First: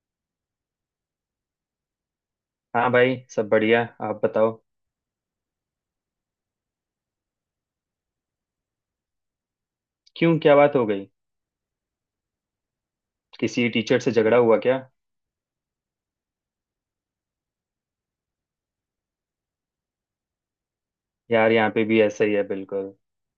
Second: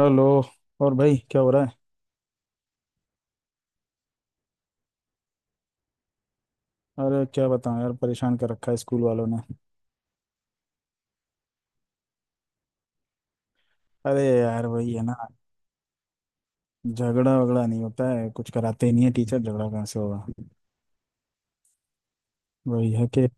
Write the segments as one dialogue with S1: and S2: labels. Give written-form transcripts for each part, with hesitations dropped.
S1: Hello. और भाई क्या हो रहा है?
S2: हाँ भाई, सब बढ़िया। आप बताओ।
S1: अरे क्या बताऊं यार, परेशान कर रखा है स्कूल वालों ने।
S2: क्यों, क्या बात हो गई? किसी टीचर से
S1: अरे
S2: झगड़ा हुआ
S1: यार
S2: क्या?
S1: वही है ना, झगड़ा वगड़ा नहीं होता है, कुछ कराते ही नहीं है टीचर, झगड़ा कहाँ से होगा।
S2: यार यहाँ पे भी ऐसा ही है
S1: वही
S2: बिल्कुल।
S1: है कि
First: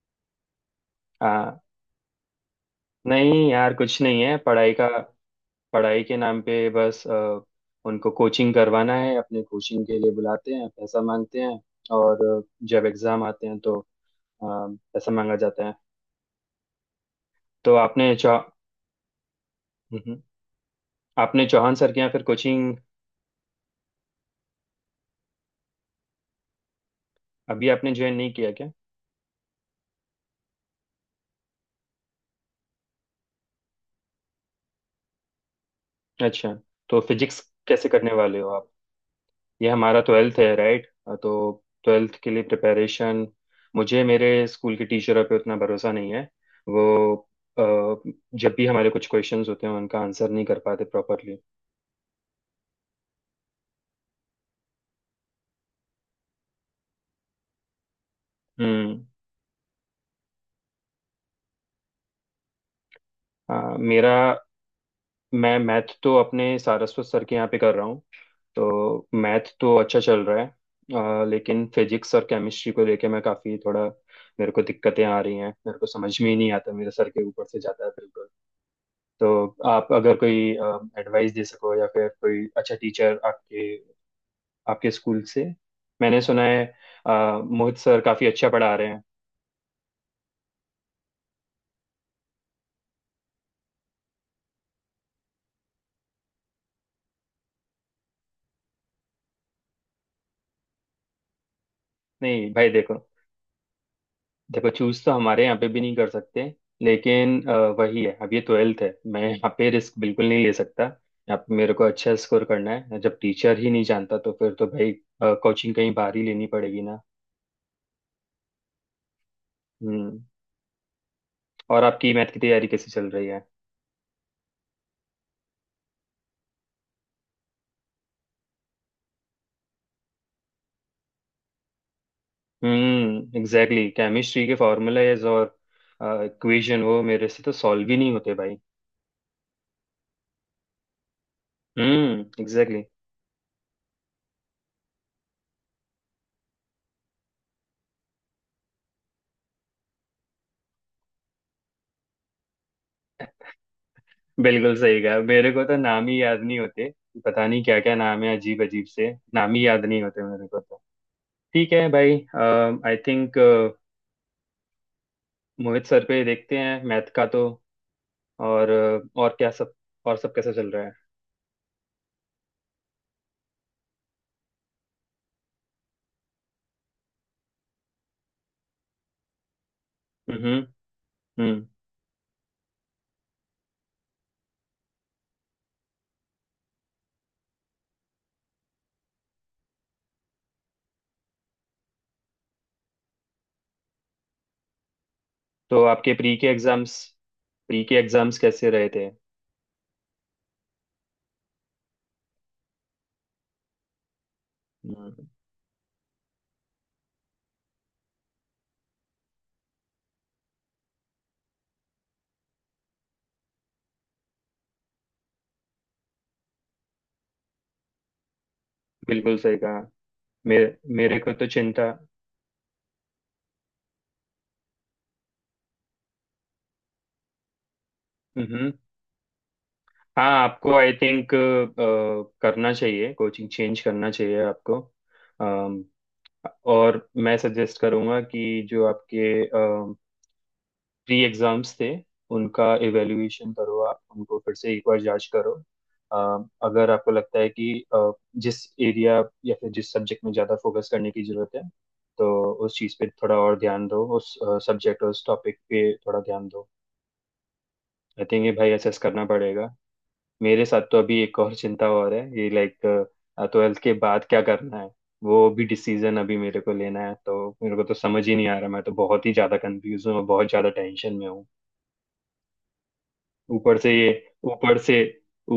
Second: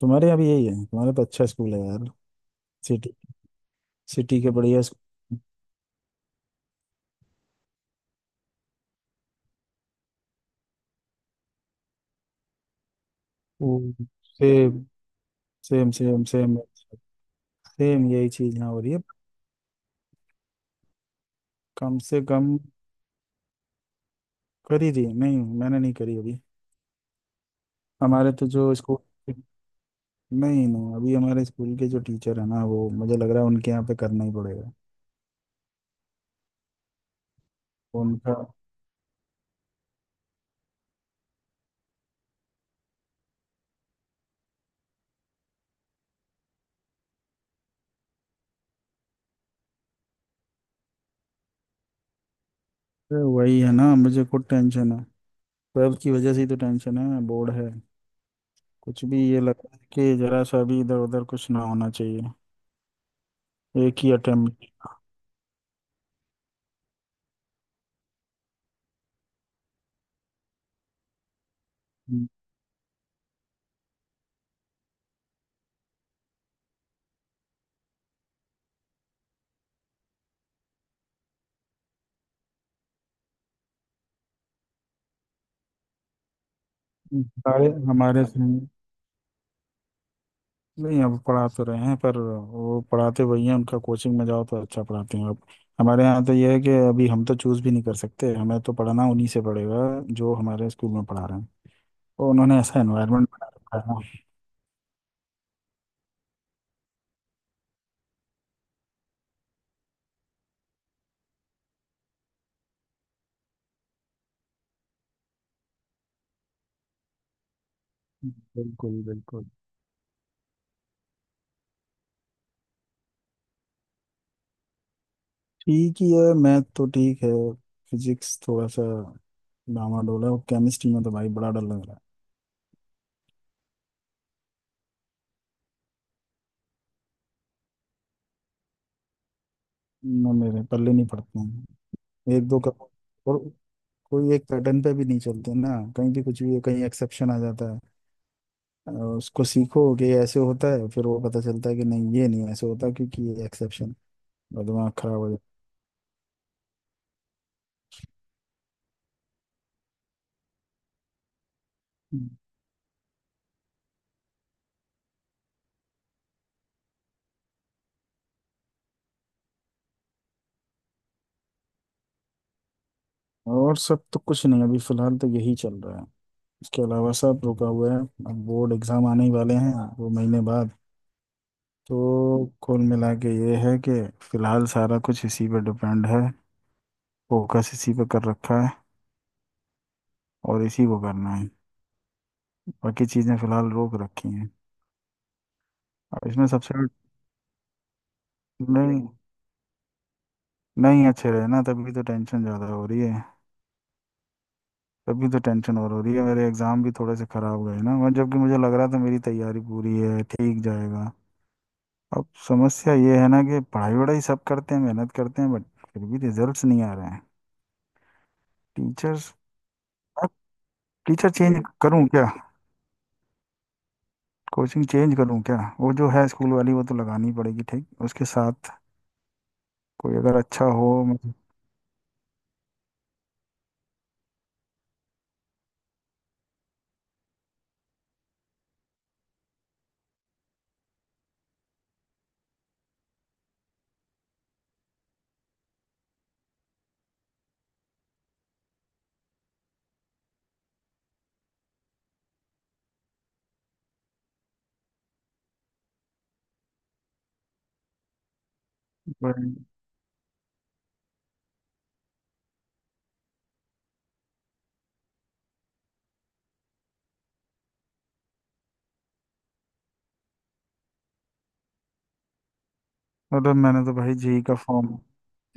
S1: तुम्हारे यहाँ भी यही है। तुम्हारा तो अच्छा
S2: हाँ।
S1: स्कूल है यार, सिटी।
S2: नहीं यार, कुछ नहीं है
S1: सिटी के
S2: पढ़ाई
S1: बढ़िया
S2: का। पढ़ाई के नाम पे बस उनको कोचिंग करवाना है, अपने कोचिंग के लिए बुलाते हैं, पैसा मांगते हैं। और जब एग्जाम आते हैं तो अ,
S1: स्कूल। सेम
S2: पैसा मांगा जाता है।
S1: Same same. सेम,
S2: तो
S1: सेम
S2: आपने
S1: यही
S2: चौ—
S1: चीज़ यहाँ हो रही है।
S2: हम्म, आपने चौहान सर
S1: कम
S2: के यहाँ
S1: से
S2: फिर
S1: कम
S2: कोचिंग?
S1: करी थी। नहीं मैंने नहीं करी अभी।
S2: अभी आपने ज्वाइन नहीं
S1: हमारे तो
S2: किया क्या?
S1: जो स्कूल, नहीं नहीं, अभी हमारे स्कूल के जो टीचर है ना, वो मुझे लग रहा है उनके यहाँ पे करना ही पड़ेगा
S2: अच्छा। तो फिजिक्स कैसे करने
S1: उनका।
S2: वाले हो आप? ये हमारा ट्वेल्थ है, राइट। तो ट्वेल्थ के लिए प्रिपरेशन, मुझे मेरे स्कूल के टीचरों पे उतना भरोसा नहीं है। वो अ, जब भी हमारे कुछ क्वेश्चंस होते हैं उनका आंसर नहीं कर पाते प्रॉपरली।
S1: अरे वही है ना, मुझे खुद टेंशन है। वेब की वजह से ही तो टेंशन है, बोर्ड है।
S2: हम्म।
S1: कुछ भी ये लगता है कि जरा सा भी इधर उधर कुछ ना होना चाहिए,
S2: हाँ,
S1: एक ही
S2: मेरा—
S1: अटेम्प्ट।
S2: मैं मैथ तो अपने सारस्वत सर के यहाँ पे कर रहा हूँ। तो मैथ तो अच्छा चल रहा है, लेकिन फिजिक्स और
S1: हम्म,
S2: केमिस्ट्री को लेके मैं काफ़ी थोड़ा— मेरे को दिक्कतें आ रही हैं। मेरे को समझ में ही नहीं आता, मेरे सर के ऊपर से जाता है। तो आप अगर कोई एडवाइस दे सको, या फिर कोई अच्छा टीचर आपके आपके स्कूल से मैंने सुना है, अ,
S1: सारे
S2: मोहित सर
S1: हमारे
S2: काफी
S1: से।
S2: अच्छा पढ़ा रहे हैं।
S1: नहीं अब पढ़ा तो रहे हैं, पर वो पढ़ाते वही हैं। उनका कोचिंग में जाओ तो अच्छा पढ़ाते हैं। अब हमारे यहाँ तो ये है कि अभी हम तो चूज भी नहीं कर सकते, हमें तो पढ़ना उन्हीं से पड़ेगा जो हमारे स्कूल में पढ़ा रहे हैं। और
S2: नहीं
S1: उन्होंने
S2: भाई,
S1: ऐसा
S2: देखो,
S1: एनवायरनमेंट बना रखा है ना।
S2: देखो चूज तो हमारे यहाँ पे भी नहीं कर सकते। लेकिन वही है, अब ये ट्वेल्थ है, मैं यहाँ पे रिस्क बिल्कुल नहीं ले सकता। यहाँ पे मेरे को अच्छा स्कोर करना है। जब टीचर ही नहीं जानता तो फिर तो भाई कोचिंग कहीं बाहर ही लेनी पड़ेगी ना।
S1: बिल्कुल बिल्कुल।
S2: हम्म। और आपकी मैथ की तैयारी कैसी चल रही है?
S1: ठीक ही है, मैथ तो ठीक है। फिजिक्स थोड़ा सा डामाडोल है, और केमिस्ट्री में तो भाई बड़ा डर लग रहा।
S2: हम्म, एग्जैक्टली। केमिस्ट्री के फार्मूलाज और इक्वेशन वो मेरे से तो सॉल्व ही नहीं होते भाई।
S1: है ना, मेरे पल्ले नहीं पड़ते हैं।
S2: हम्म,
S1: एक दो का,
S2: एग्जैक्टली।
S1: और कोई एक पैटर्न पे भी नहीं चलते ना, कहीं भी कुछ भी, कहीं एक्सेप्शन आ जाता है। और उसको सीखो कि ये ऐसे होता है, फिर वो पता चलता है कि नहीं, ये नहीं ऐसे होता, क्योंकि ये एक्सेप्शन।
S2: बिल्कुल
S1: दिमाग
S2: सही
S1: खराब
S2: कहा,
S1: हो जाता
S2: मेरे को तो नाम ही याद नहीं होते। पता नहीं क्या क्या नाम है, अजीब अजीब से नाम ही याद नहीं होते मेरे को तो। ठीक है भाई।
S1: है।
S2: आई थिंक मोहित सर पे देखते हैं, मैथ का तो। और क्या सब, और सब कैसा चल रहा है?
S1: और सब तो कुछ नहीं, अभी फिलहाल तो यही चल रहा है। इसके अलावा सब रुका हुआ है। अब बोर्ड एग्जाम आने ही वाले हैं, दो महीने
S2: हम्म।
S1: बाद।
S2: हम्म।
S1: तो कुल मिला के ये है कि फिलहाल सारा कुछ इसी पे डिपेंड है, फोकस इसी पे कर रखा है, और इसी को करना है। बाकी चीज़ें फिलहाल रोक रखी हैं।
S2: तो आपके
S1: अब इसमें सबसे,
S2: प्री के एग्जाम्स कैसे रहे
S1: नहीं।
S2: थे?
S1: नहीं अच्छे रहे ना, तभी तो टेंशन ज़्यादा हो रही है।
S2: हम्म,
S1: तभी तो टेंशन और हो रही है। मेरे एग्ज़ाम भी थोड़े से ख़राब गए ना, और जबकि मुझे लग रहा था मेरी तैयारी पूरी है, ठीक जाएगा। अब समस्या ये है ना कि पढ़ाई वढ़ाई सब करते हैं, मेहनत करते हैं, बट फिर भी रिजल्ट्स नहीं आ रहे हैं। टीचर्स,
S2: बिल्कुल सही कहा।
S1: अब
S2: मेरे मेरे
S1: टीचर
S2: को तो
S1: चेंज
S2: चिंता—
S1: करूं क्या? कोचिंग चेंज करूँ क्या? वो जो है स्कूल वाली, वो तो लगानी पड़ेगी ठीक उसके साथ
S2: हम्म।
S1: कोई
S2: हाँ,
S1: अगर अच्छा
S2: आपको
S1: हो।
S2: आई थिंक करना चाहिए, कोचिंग चेंज करना चाहिए आपको। अम, और मैं सजेस्ट करूँगा कि जो आपके प्री एग्जाम्स थे, उनका इवेल्युएशन करो, आप उनको फिर से एक बार जांच करो। अगर आपको लगता है कि जिस एरिया या फिर जिस सब्जेक्ट में ज़्यादा फोकस करने की ज़रूरत है, तो उस चीज़ पे थोड़ा और ध्यान दो, उस सब्जेक्ट और उस टॉपिक पे थोड़ा ध्यान दो। आई थिंक ये भाई असेस करना
S1: मतलब,
S2: पड़ेगा। मेरे साथ तो अभी एक और चिंता और है, ये लाइक ट्वेल्थ के बाद क्या करना है, वो भी डिसीजन अभी मेरे को लेना है। तो मेरे को तो समझ ही नहीं आ रहा। मैं तो बहुत ही ज्यादा कंफ्यूज हूँ, और बहुत ज्यादा टेंशन में हूँ।
S1: अरे
S2: ऊपर
S1: मैंने
S2: से
S1: तो
S2: ये
S1: भाई जी का
S2: ऊपर
S1: फॉर्म,
S2: से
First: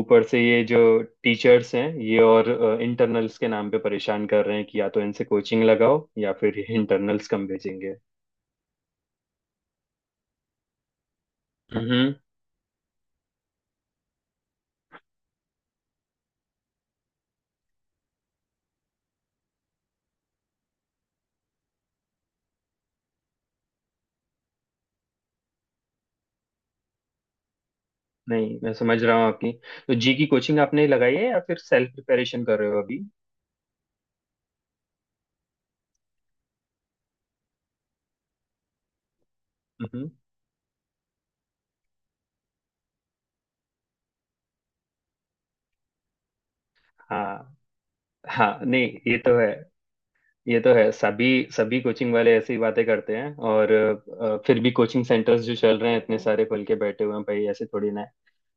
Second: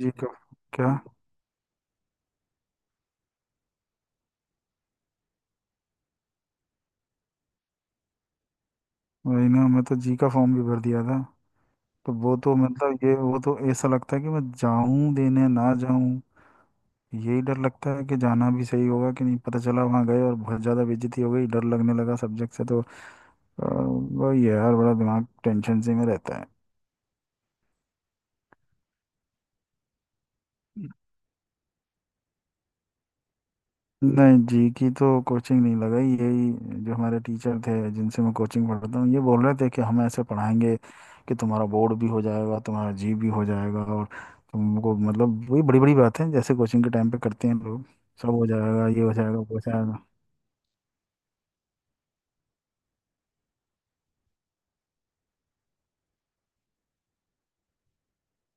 S1: जी का
S2: से ये जो
S1: क्या,
S2: टीचर्स हैं, ये और इंटरनल्स के नाम पे परेशान कर रहे हैं, कि या तो इनसे कोचिंग लगाओ या फिर ये इंटरनल्स कम भेजेंगे।
S1: वही ना, मैं तो जी का फॉर्म भी भर दिया था। तो
S2: हम्म।
S1: वो तो मतलब ये, वो तो ऐसा लगता है कि मैं जाऊं देने ना जाऊं। यही डर लगता है कि जाना भी सही होगा कि नहीं, पता चला वहां गए और बहुत ज्यादा बेइज्जती हो गई, डर लगने लगा सब्जेक्ट से तो। वही है यार, बड़ा दिमाग टेंशन से में रहता है।
S2: नहीं, मैं समझ रहा हूँ आपकी। तो जी की कोचिंग आपने लगाई है या फिर सेल्फ प्रिपरेशन कर रहे हो अभी?
S1: नहीं जी की तो कोचिंग नहीं लगाई, यही जो हमारे टीचर थे जिनसे मैं कोचिंग पढ़ता हूँ, ये बोल रहे थे कि हम
S2: हम्म।
S1: ऐसे पढ़ाएंगे कि तुम्हारा बोर्ड भी हो जाएगा, तुम्हारा जी भी हो जाएगा, और तुमको, मतलब वही बड़ी बड़ी बातें हैं जैसे कोचिंग के टाइम पे करते हैं
S2: हाँ,
S1: लोग। सब हो
S2: हाँ। नहीं,
S1: जाएगा, ये हो
S2: ये तो
S1: जाएगा, वो
S2: है
S1: हो जाएगा।
S2: ये तो है सभी सभी कोचिंग वाले ऐसी बातें करते हैं। और फिर भी कोचिंग सेंटर्स जो चल रहे हैं इतने सारे खुल के बैठे हुए हैं भाई, ऐसे थोड़ी ना है।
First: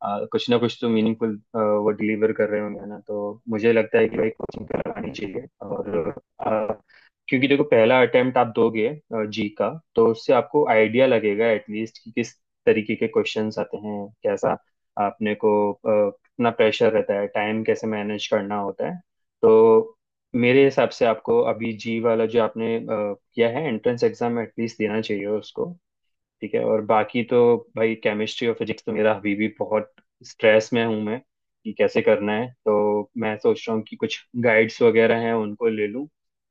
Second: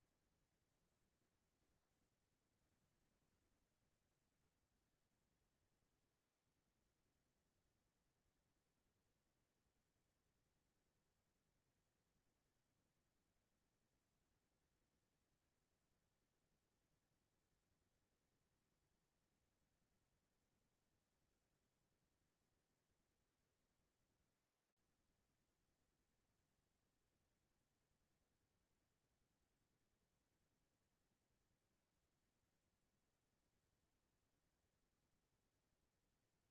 S2: कुछ ना कुछ तो मीनिंगफुल वो डिलीवर कर रहे होंगे ना। तो मुझे लगता है कि भाई कोचिंग करवानी चाहिए। और क्योंकि देखो, पहला अटेम्प्ट आप दोगे जी का, तो उससे आपको आइडिया लगेगा एटलीस्ट कि किस तरीके के क्वेश्चंस आते हैं, कैसा आपने को कितना प्रेशर रहता है, टाइम कैसे मैनेज करना होता है। तो मेरे हिसाब से आपको अभी जी वाला जो आपने किया है एंट्रेंस एग्जाम, एटलीस्ट देना चाहिए उसको। ठीक है। और बाकी तो भाई, केमिस्ट्री और फिजिक्स तो मेरा अभी भी बहुत स्ट्रेस में हूँ मैं, कि कैसे करना है। तो मैं सोच रहा हूँ कि कुछ गाइड्स वगैरह हैं उनको ले लूँ,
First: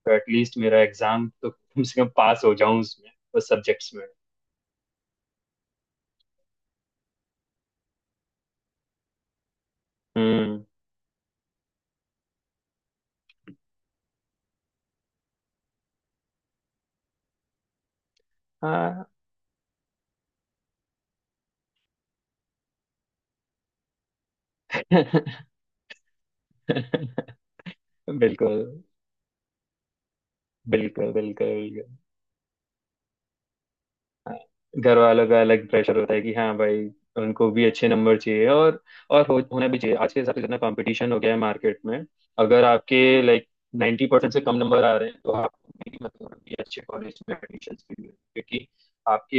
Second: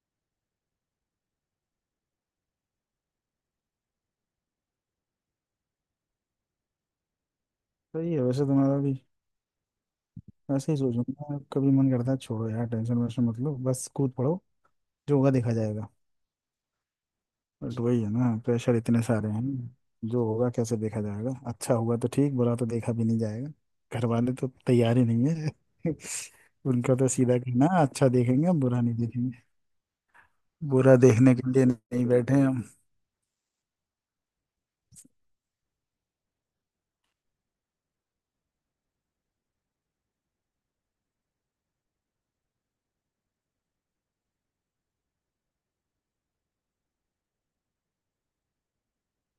S2: तो एटलीस्ट मेरा एग्जाम तो कम से कम पास हो जाऊँ, उसमें, उस सब्जेक्ट्स में।
S1: सही है, वैसे तुम्हारा भी,
S2: हम्म।
S1: वैसे ही सोचूंगा। कभी मन करता है छोड़ो यार टेंशन वेंशन, मतलब बस कूद पड़ो, जो होगा देखा जाएगा। बस वही है ना, प्रेशर इतने
S2: हाँ।
S1: सारे हैं। जो होगा कैसे देखा जाएगा, अच्छा हुआ तो ठीक, बुरा तो देखा भी नहीं जाएगा। घर वाले तो तैयार ही नहीं है उनका तो सीधा कहना है, अच्छा
S2: बिल्कुल,
S1: देखेंगे हम,
S2: बिल्कुल,
S1: बुरा नहीं देखेंगे। बुरा
S2: बिल्कुल,
S1: देखने के लिए
S2: बिल्कुल।
S1: नहीं बैठे हैं हम।
S2: घर वालों का अलग प्रेशर होता है कि हाँ भाई, उनको भी अच्छे नंबर चाहिए। और होना भी चाहिए, आज के हिसाब से जितना कंपटीशन हो गया है मार्केट में। अगर आपके लाइक 90% से कम नंबर आ रहे हैं तो आप भी मतलब कि अच्छे कॉलेज में एडमिशन के लिए— क्योंकि आपके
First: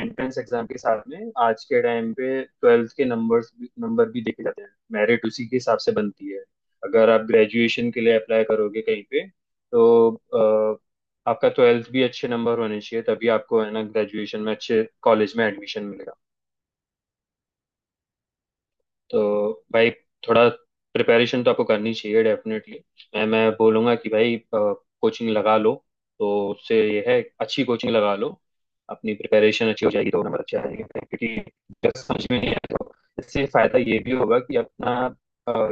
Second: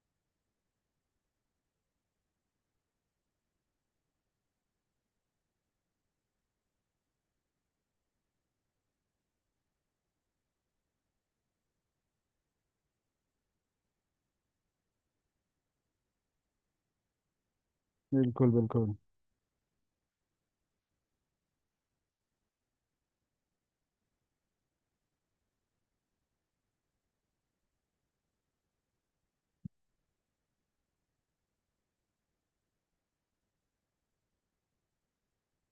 S2: एंट्रेंस एग्जाम के साथ में आज के टाइम पे ट्वेल्थ के नंबर्स, नंबर भी देखे जाते हैं, मेरिट उसी के हिसाब से बनती है। अगर आप ग्रेजुएशन के लिए अप्लाई करोगे कहीं पे, तो आपका ट्वेल्थ भी अच्छे नंबर होने चाहिए, तभी आपको है ना ग्रेजुएशन में अच्छे कॉलेज में एडमिशन मिलेगा।
S1: बिल्कुल बिल्कुल।
S2: तो भाई थोड़ा प्रिपरेशन तो आपको करनी चाहिए डेफिनेटली। मैं बोलूँगा कि भाई कोचिंग लगा लो। तो उससे ये है, अच्छी कोचिंग लगा लो, अपनी प्रिपरेशन अच्छी हो जाएगी तो नंबर अच्छे आएंगे, क्योंकि अगर समझ में नहीं आए तो— इससे फ़ायदा ये भी होगा कि अपना अ,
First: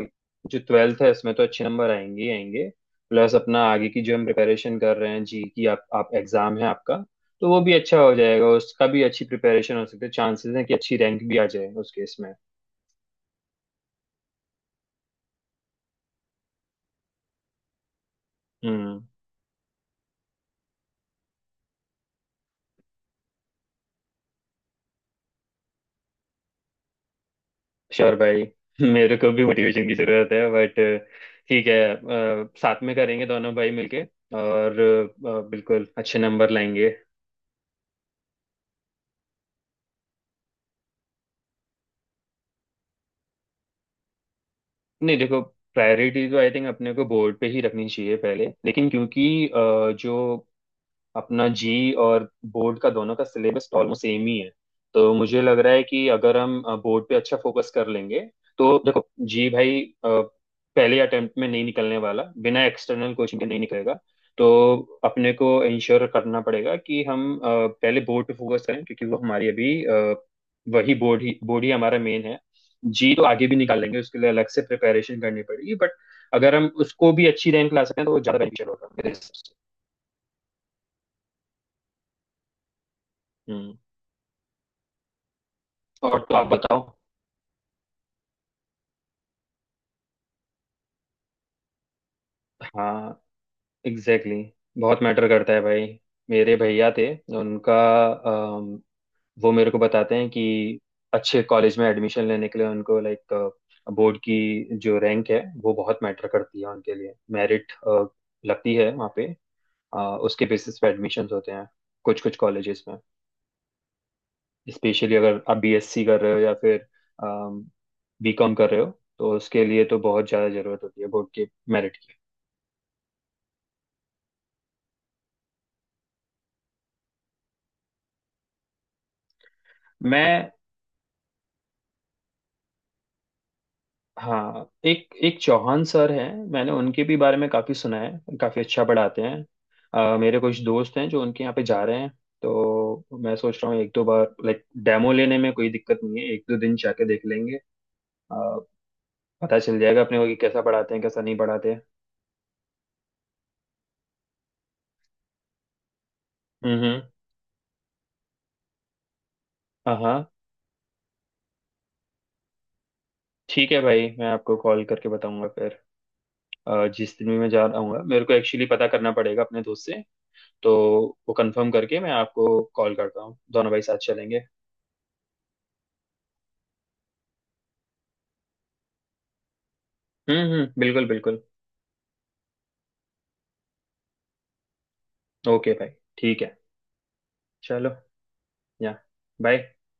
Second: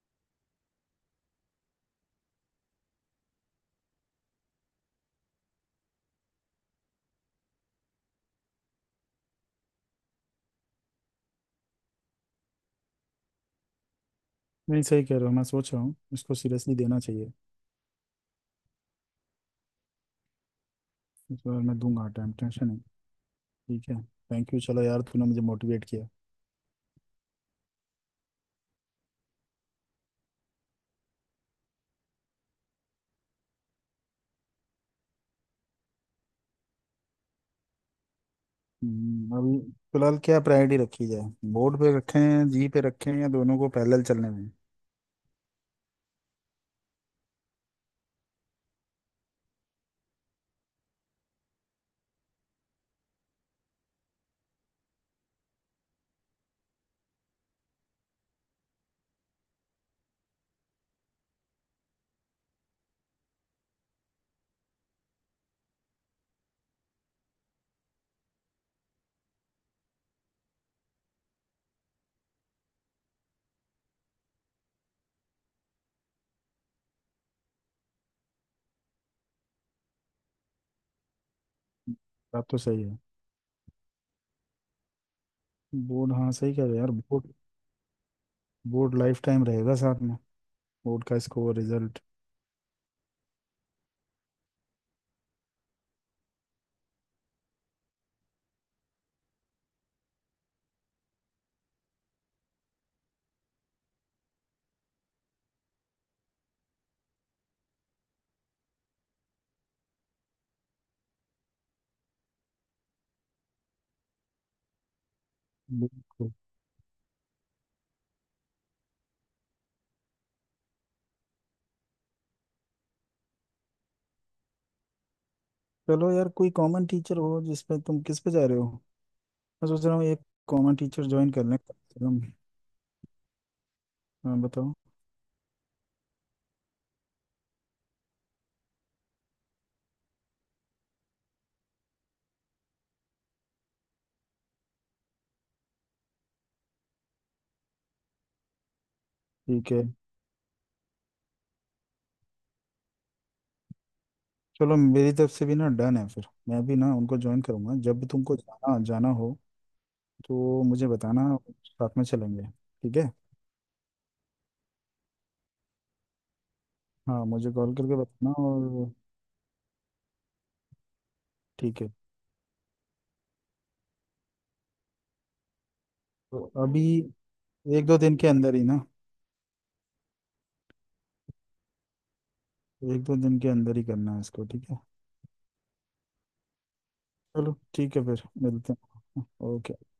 S2: जो ट्वेल्थ है इसमें तो अच्छे नंबर आएंगे ही आएंगे। प्लस अपना आगे की जो हम प्रिपरेशन कर रहे हैं जी की, आप एग्ज़ाम है आपका, तो वो भी अच्छा हो जाएगा, उसका भी अच्छी प्रिपरेशन हो सकती है। चांसेस हैं कि अच्छी रैंक भी आ जाए उस केस में।
S1: नहीं सही कह रहे हो, मैं सोच रहा हूँ इसको सीरियसली देना चाहिए।
S2: हम्म।
S1: इस बार मैं दूंगा टाइम, टेंशन है। ठीक है, थैंक यू। चलो यार, तूने मुझे मोटिवेट किया।
S2: श्योर भाई। मेरे को भी मोटिवेशन की जरूरत है, बट ठीक है। साथ में करेंगे दोनों भाई मिलके, और बिल्कुल अच्छे नंबर लाएंगे।
S1: अभी फिलहाल क्या प्रायोरिटी रखी जाए? बोर्ड पे रखें, जी पे रखें, या दोनों को पैरेलल चलने में?
S2: नहीं, देखो, प्रायोरिटी तो आई थिंक अपने को बोर्ड पे ही रखनी चाहिए पहले। लेकिन क्योंकि जो अपना जी और बोर्ड का दोनों का सिलेबस ऑलमोस्ट सेम ही है, तो मुझे लग रहा है कि अगर हम बोर्ड पे अच्छा फोकस कर लेंगे तो— देखो जी भाई, पहले अटेम्प्ट में नहीं निकलने वाला, बिना एक्सटर्नल कोचिंग के नहीं निकलेगा। तो अपने को इंश्योर करना पड़ेगा कि हम पहले बोर्ड पे फोकस करें, क्योंकि वो हमारी अभी वही बोर्ड ही हमारा मेन है। जी तो आगे भी निकाल लेंगे, उसके लिए अलग से प्रिपरेशन करनी पड़ेगी। बट अगर हम उसको भी अच्छी रैंक ला सकते हैं तो वो ज्यादा बेनिफिशियल होगा मेरे हिसाब से।
S1: बात तो सही है।
S2: हम्म।
S1: बोर्ड,
S2: और
S1: हाँ
S2: तो आप
S1: सही कह रहे हो
S2: बताओ।
S1: यार, बोर्ड। बोर्ड लाइफ टाइम रहेगा साथ में, बोर्ड का स्कोर रिजल्ट।
S2: हाँ, एग्जैक्टली, exactly. बहुत मैटर करता है भाई। मेरे भैया थे, उनका— अम, वो मेरे को बताते हैं कि अच्छे कॉलेज में एडमिशन लेने के लिए उनको, लाइक, बोर्ड की जो रैंक है वो बहुत मैटर करती है उनके लिए, मेरिट लगती है वहाँ पे। अ, उसके बेसिस पे एडमिशन्स होते हैं कुछ कुछ कॉलेजेस में। स्पेशली अगर आप बीएससी कर रहे
S1: बिल्कुल।
S2: हो या फिर बीकॉम कर रहे हो, तो उसके लिए तो बहुत ज़्यादा ज़रूरत होती है बोर्ड के मेरिट की।
S1: चलो यार कोई कॉमन टीचर हो जिसपे, तुम किस पे जा रहे हो? मैं सोच रहा हूँ एक
S2: मैं—
S1: कॉमन टीचर ज्वाइन कर लें कम से कम। हाँ
S2: हाँ,
S1: बताओ।
S2: एक एक चौहान सर हैं, मैंने उनके भी बारे में काफ़ी सुना है, काफ़ी अच्छा पढ़ाते हैं। मेरे कुछ दोस्त हैं जो उनके यहाँ पे जा रहे हैं। तो मैं सोच रहा हूँ एक दो बार लाइक डेमो लेने में कोई दिक्कत नहीं है, एक दो दिन जाके देख लेंगे। अ, पता
S1: ठीक
S2: चल
S1: है।
S2: जाएगा अपने को कि कैसा पढ़ाते हैं, कैसा नहीं पढ़ाते हैं।
S1: चलो मेरी तरफ से भी ना डन है, फिर मैं भी
S2: हम्म,
S1: ना
S2: हम्म।
S1: उनको ज्वाइन करूंगा। जब भी तुमको जाना जाना हो
S2: हाँ, हाँ।
S1: तो मुझे बताना, साथ में चलेंगे। ठीक है।
S2: ठीक है भाई, मैं आपको कॉल करके बताऊंगा फिर। जिस
S1: हाँ
S2: दिन भी मैं
S1: मुझे
S2: जा
S1: कॉल
S2: रहा
S1: करके
S2: हूँ, मेरे
S1: बताना।
S2: को एक्चुअली पता
S1: और
S2: करना पड़ेगा अपने दोस्त से। तो वो कंफर्म
S1: ठीक है।
S2: करके मैं आपको कॉल करता हूँ, दोनों भाई साथ चलेंगे।
S1: तो अभी एक दो दिन के अंदर ही ना,
S2: हम्म, हम्म, बिल्कुल, बिल्कुल।
S1: एक दो दिन के अंदर ही करना है इसको, ठीक है?
S2: ओके भाई। ठीक है।
S1: चलो
S2: चलो।
S1: ठीक है, फिर मिलते
S2: या।
S1: हैं।
S2: बाय।
S1: ओके।